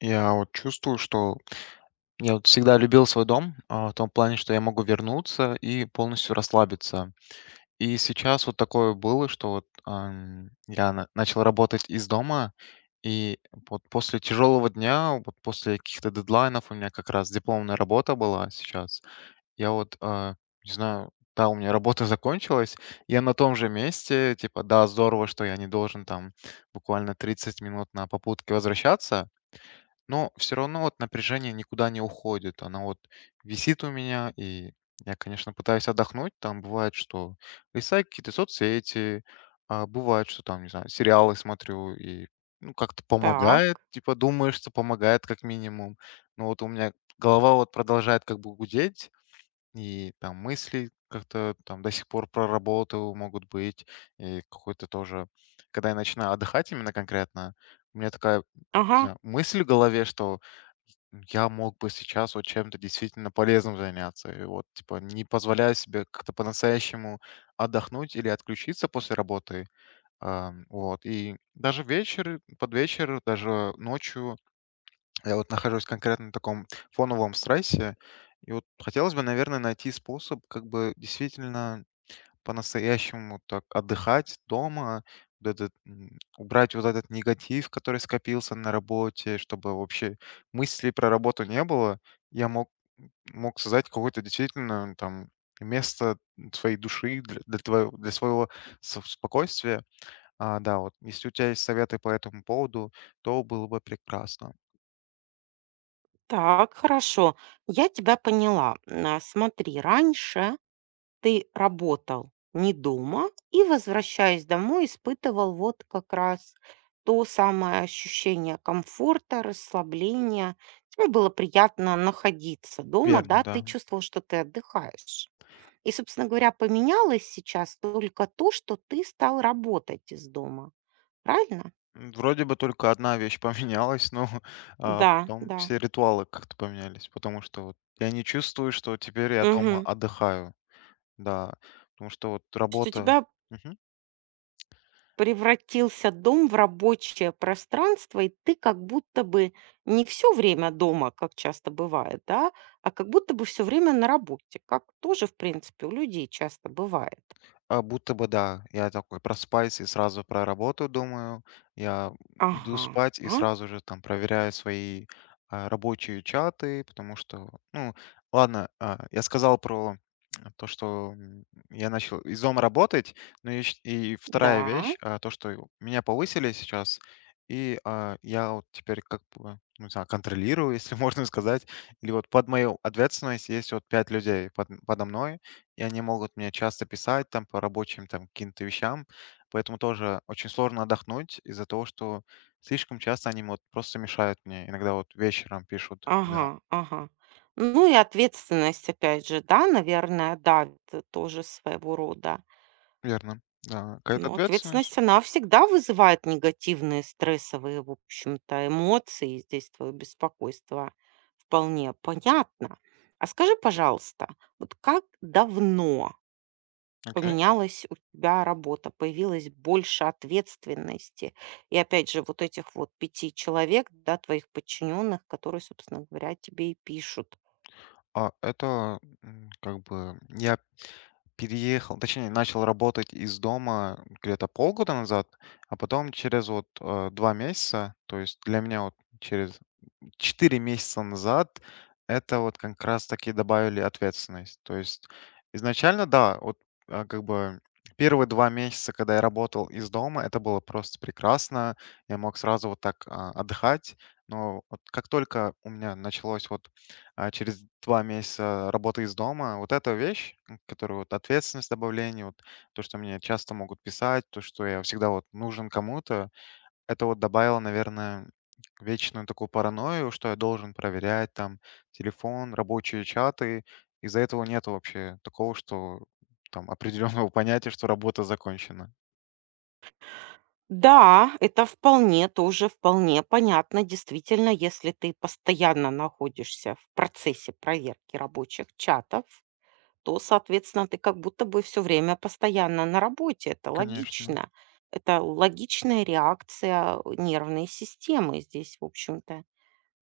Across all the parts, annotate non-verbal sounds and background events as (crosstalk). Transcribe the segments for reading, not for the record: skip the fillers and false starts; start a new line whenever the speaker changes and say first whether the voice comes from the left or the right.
left: Я вот чувствую, что я вот всегда любил свой дом, в том плане, что я могу вернуться и полностью расслабиться. И сейчас вот такое было, что вот начал работать из дома, и вот после тяжелого дня, вот после каких-то дедлайнов, у меня как раз дипломная работа была сейчас. Я вот, не знаю, да, у меня работа (laughs) закончилась, я на том же месте, типа, да, здорово, что я не должен там буквально 30 минут на попутке возвращаться, но все равно вот напряжение никуда не уходит. Она вот висит у меня, и я, конечно, пытаюсь отдохнуть. Там бывает, что листаю какие-то соцсети, бывает, что там, не знаю, сериалы смотрю и, ну, как-то
right: Так,
left: помогает, типа думаешь, что помогает как минимум. Но вот у меня голова вот продолжает как бы гудеть, и там мысли как-то там до сих пор про работу могут быть. И какой-то тоже... Когда я начинаю отдыхать именно конкретно, у меня такая, не
right: ага,
left: знаю, мысль в голове, что я мог бы сейчас вот чем-то действительно полезным заняться. И вот, типа, не позволяю себе как-то по-настоящему отдохнуть или отключиться после работы. Вот. И даже вечер, под вечер, даже ночью я вот нахожусь конкретно в таком фоновом стрессе, и вот хотелось бы, наверное, найти способ как бы действительно по-настоящему так отдыхать дома, вот этот, убрать вот этот негатив, который скопился на работе, чтобы вообще мыслей про работу не было. Я мог, мог создать какое-то действительно там место своей души для своего спокойствия. Да, вот если у тебя есть советы по этому поводу, то было бы прекрасно.
right: так, хорошо. Я тебя поняла. Смотри, раньше ты работал не дома и, возвращаясь домой, испытывал вот как раз то самое ощущение комфорта, расслабления. Тебе было приятно находиться дома,
left: Верно,
right: да, ты
left: да.
right: чувствовал, что ты отдыхаешь. И, собственно говоря, поменялось сейчас только то, что ты стал работать из дома. Правильно?
left: Вроде бы только одна вещь поменялась, но, (laughs)
right: Да,
left: потом
right: да.
left: все ритуалы как-то поменялись, потому что вот я не чувствую, что теперь я дома
right: Мгм.
left: отдыхаю. Да, потому что вот
right: То есть у
left: работа.
right: тебя
left: Мгм.
right: превратился дом в рабочее пространство, и ты как будто бы не все время дома, как часто бывает, да, а как будто бы все время на работе, как тоже, в принципе, у людей часто бывает.
left: А будто бы да. Я такой просыпаюсь и сразу про работу думаю. Я иду
right: Ага,
left: спать и сразу же там проверяю свои рабочие чаты, потому что, ну, ладно, я сказал про (tsk) то, что я начал из дома работать, но и вторая
right: да,
left: вещь, то, что меня повысили сейчас, и я вот теперь как бы, ну, не знаю, контролирую, (laughs) если можно сказать, или вот под мою ответственность есть вот 5 людей подо мной, и они могут мне часто писать там по рабочим там каким-то вещам, поэтому тоже очень сложно отдохнуть из-за того, что слишком часто они вот просто мешают мне. Иногда вот вечером пишут. Да,
right: ага, ага. Ну и ответственность, опять же, да, наверное, давит тоже своего рода.
left: верно. Да, какая-то
right: Ну,
left: ответственность.
right: ответственность, она всегда вызывает негативные стрессовые, в общем-то, эмоции. Здесь твое беспокойство вполне понятно. А скажи, пожалуйста, вот как давно
left: Окей.
right: поменялась у тебя работа, появилось больше ответственности? И опять же, вот этих вот пяти человек, да, твоих подчиненных, которые, собственно говоря, тебе и пишут.
left: Это как бы я переехал, точнее, начал работать из дома где-то полгода назад, а потом через вот 2 месяца, то есть для меня вот через 4 месяца назад это вот как раз таки добавили ответственность. То есть изначально, да, вот как бы первые 2 месяца, когда я работал из дома, это было просто прекрасно. Я мог сразу вот так отдыхать. Но вот как только у меня началось вот через 2 месяца работы из дома, вот эта вещь, которую вот ответственность добавление, вот то, что мне часто могут писать, то, что я всегда вот нужен кому-то, это вот добавило, наверное, вечную такую паранойю, что я должен проверять там телефон, рабочие чаты. Из-за этого нет вообще такого, что там определенного (laughs) понятия, что работа закончена.
right: Да, это вполне тоже, вполне понятно. Действительно, если ты постоянно находишься в процессе проверки рабочих чатов, то, соответственно, ты как будто бы все время постоянно на работе. Это
left: Конечно.
right: логично. Это логичная реакция нервной системы здесь, в общем-то.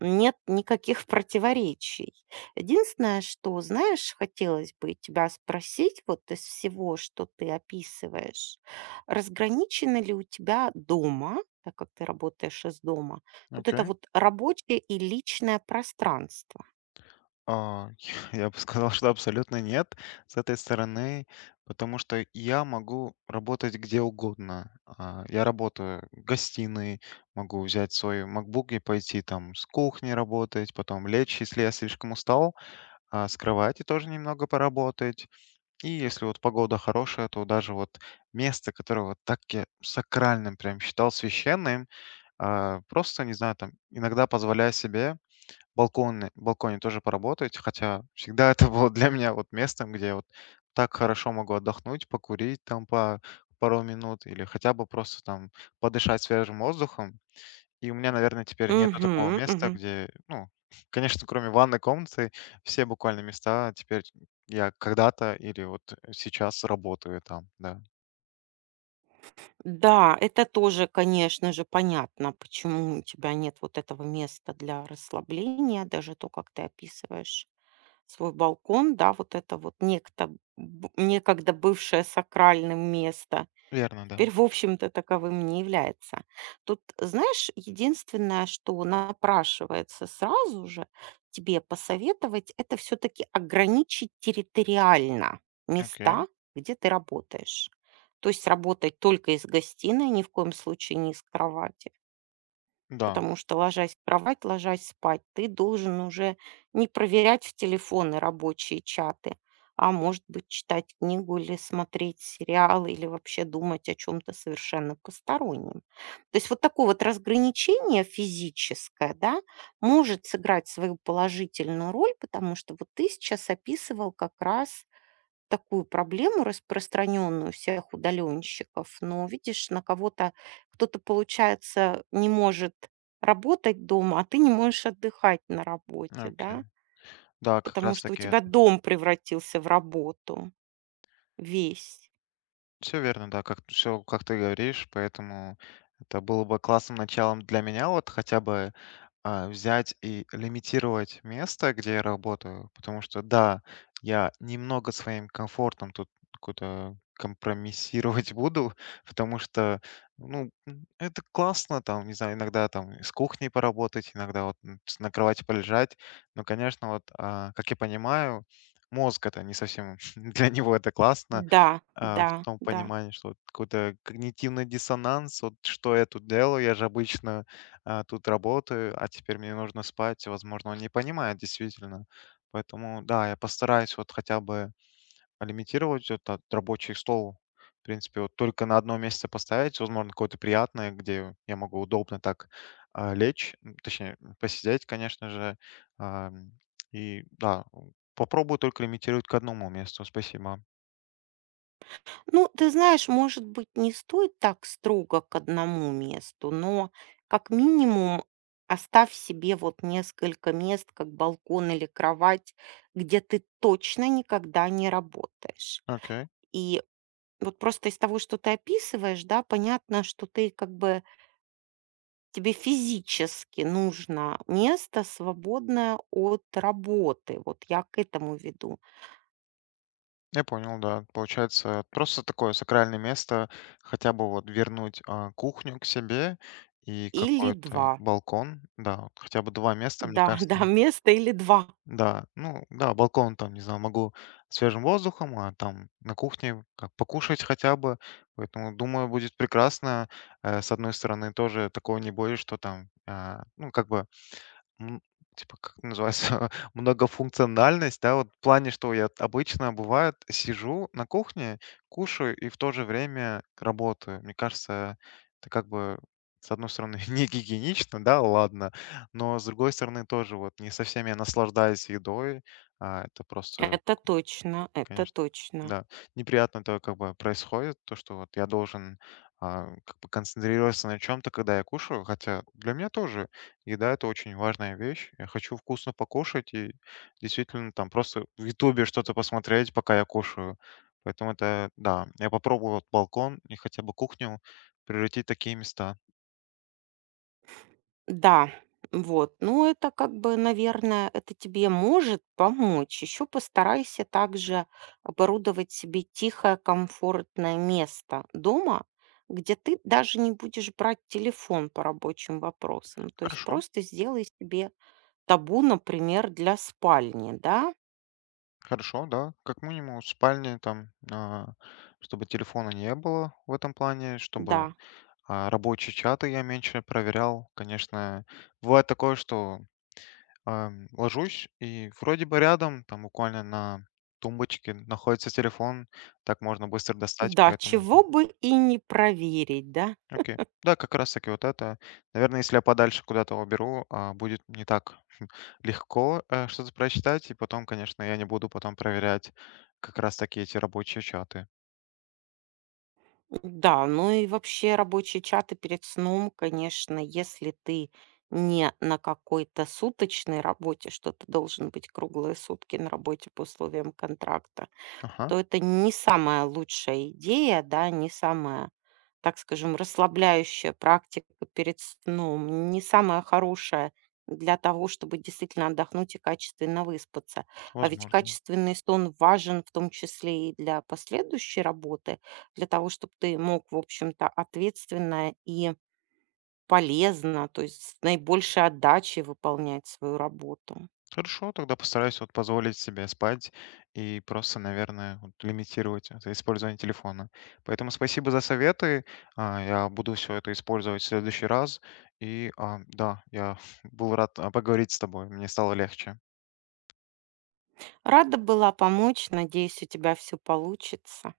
right: Нет никаких противоречий. Единственное, что, знаешь, хотелось бы тебя спросить вот из всего, что ты описываешь, разграничено ли у тебя дома, так как ты работаешь из дома, вот это
left: Окей.
right: вот рабочее и личное пространство?
left: А, (laughs) я бы сказал, что абсолютно нет с этой стороны, потому что я могу работать где угодно. Я работаю в гостиной, могу взять свой MacBook и пойти там с кухни работать, потом лечь, если я слишком устал. А с кровати тоже немного поработать. И если вот погода хорошая, то даже вот место, которое вот так я сакральным прям считал священным, просто, не знаю, там иногда позволяя себе балконе тоже поработать, хотя всегда (laughs) это было для меня вот местом, где я вот так хорошо могу отдохнуть, покурить там по пару минут или хотя бы просто там подышать свежим воздухом. И у меня, наверное, теперь нету такого
right: Мгм,
left: места,
right: мгм.
left: где, ну, (laughs) конечно, кроме ванной комнаты, все буквально места теперь я когда-то или вот сейчас работаю там, да.
right: Да, это тоже, конечно же, понятно, почему у тебя нет вот этого места для расслабления, даже то, как ты описываешь. Свой балкон, да, вот это вот б некогда бывшее сакральным место,
left: Верно, да.
right: теперь, в общем-то, таковым не является. Тут, знаешь, единственное, что напрашивается сразу же тебе посоветовать — это все таки ограничить территориально
left: Окей.
right: места, где ты работаешь. То есть работать только из гостиной, ни в коем случае не из кровати.
left: Да,
right: Потому что, ложась в кровать, ложась спать, ты должен уже не проверять в телефоны рабочие чаты, а может быть, читать книгу или смотреть сериал, или вообще думать о чем-то совершенно постороннем. То есть вот такое вот разграничение физическое, да, может сыграть свою положительную роль, потому что вот ты сейчас описывал как раз такую проблему распространенную всех удаленщиков, но видишь, на кого-то кто-то, получается, не может работать дома, а ты не можешь отдыхать на работе,
left: окей.
right: да,
left: Да, как
right: потому
left: раз
right: что у
left: таки.
right: тебя дом превратился в работу весь.
left: Все верно, да, как все, как ты говоришь, поэтому это было бы классным началом для меня, вот хотя бы взять и лимитировать место, где я работаю, потому что, да, я немного своим комфортом тут какую-то компромиссировать (laughs) буду, потому что, ну, это классно, там, не знаю, иногда там с кухней поработать, иногда вот на кровати полежать, но, конечно, вот, как я понимаю, мозг это не совсем (laughs) для него это классно,
right: Да,
left: в
right: да,
left: том
right: да.
left: понимании, что вот какой-то когнитивный диссонанс, вот что я тут делаю, я же обычно тут работаю, а теперь мне нужно спать, возможно, он не понимает действительно. Поэтому, да, я постараюсь вот хотя бы лимитировать вот этот рабочий стол, в принципе, вот только на одно место поставить, возможно, какое-то приятное, где я могу удобно так лечь, точнее, посидеть, конечно же. Ам, и да, попробую только лимитировать к одному месту, спасибо.
right: Ну, ты знаешь, может быть, не стоит так строго к одному месту, но как минимум оставь себе вот несколько мест, как балкон или кровать, где ты точно никогда не работаешь.
left: Окей.
right: И вот просто из того, что ты описываешь, да, понятно, что ты как бы тебе физически нужно место свободное от работы. Вот я к этому веду.
left: Я понял, да. Получается, просто такое сакральное место, хотя бы вот вернуть кухню к себе и
right: Или
left: какой-то
right: два.
left: балкон, да, вот хотя бы 2 места, мне
right: Да, (laughs) да,
left: кажется,
right: место или два.
left: да, ну да, балкон там, не знаю, могу свежим воздухом, а там на кухне как покушать хотя бы. Поэтому, думаю, будет прекрасно. С одной стороны, тоже такого не боюсь, что там, ну, как бы м, типа, как это называется, (laughs) многофункциональность, да, вот в плане, что я обычно, бывает, сижу на кухне, кушаю и в то же время работаю. Мне кажется, это как бы, с одной стороны, (laughs) не гигиенично, да, ладно, но, с другой стороны, тоже вот не со всеми я наслаждаюсь едой. Это просто,
right: Это точно, это
left: конечно,
right: точно.
left: да, неприятно то, как бы происходит, то, что вот я должен как бы концентрироваться на чем-то, когда я кушаю, хотя для меня тоже еда это очень важная вещь. Я хочу вкусно покушать и действительно там просто в Ютубе что-то посмотреть, пока я кушаю. Поэтому это, да, я попробую вот балкон и хотя бы кухню превратить в такие места.
right: Да, вот. Ну, это как бы, наверное, это тебе может помочь. Еще постарайся также оборудовать себе тихое, комфортное место дома, где ты даже не будешь брать телефон по рабочим вопросам. То есть
left: Хорошо.
right: просто сделай себе табу, например, для спальни, да?
left: Хорошо, да. Как минимум в спальне там, чтобы телефона не было в этом плане, чтобы
right: Да.
left: рабочие чаты я меньше проверял. Конечно, бывает такое, что ложусь и вроде бы рядом, там буквально на тумбочке находится телефон, так можно быстро достать,
right: Да,
left: поэтому да.
right: чего бы и не проверить, да?
left: Окей. Да, как раз таки вот это. Наверное, если я подальше куда-то уберу, будет не так (laughs) легко что-то прочитать, и потом, конечно, я не буду потом проверять как раз таки эти рабочие чаты.
right: Да, ну и вообще рабочие чаты перед сном, конечно, если ты не на какой-то суточной работе, что ты должен быть круглые сутки на работе по условиям контракта,
left: Ага,
right: то это не самая лучшая идея, да, не самая, так скажем, расслабляющая практика перед сном, не самая хорошая для того, чтобы действительно отдохнуть и качественно выспаться. А ведь
left: возможно.
right: качественный сон важен в том числе и для последующей работы, для того, чтобы ты мог, в общем-то, ответственно и полезно, то есть с наибольшей отдачей выполнять свою работу.
left: Хорошо, тогда постараюсь вот позволить себе спать и просто, наверное, вот лимитировать это использование телефона. Поэтому спасибо за советы. Я буду все это использовать в следующий раз. И да, я (laughs) был рад поговорить с тобой. Мне стало легче.
right: Рада была помочь, надеюсь, у тебя все получится.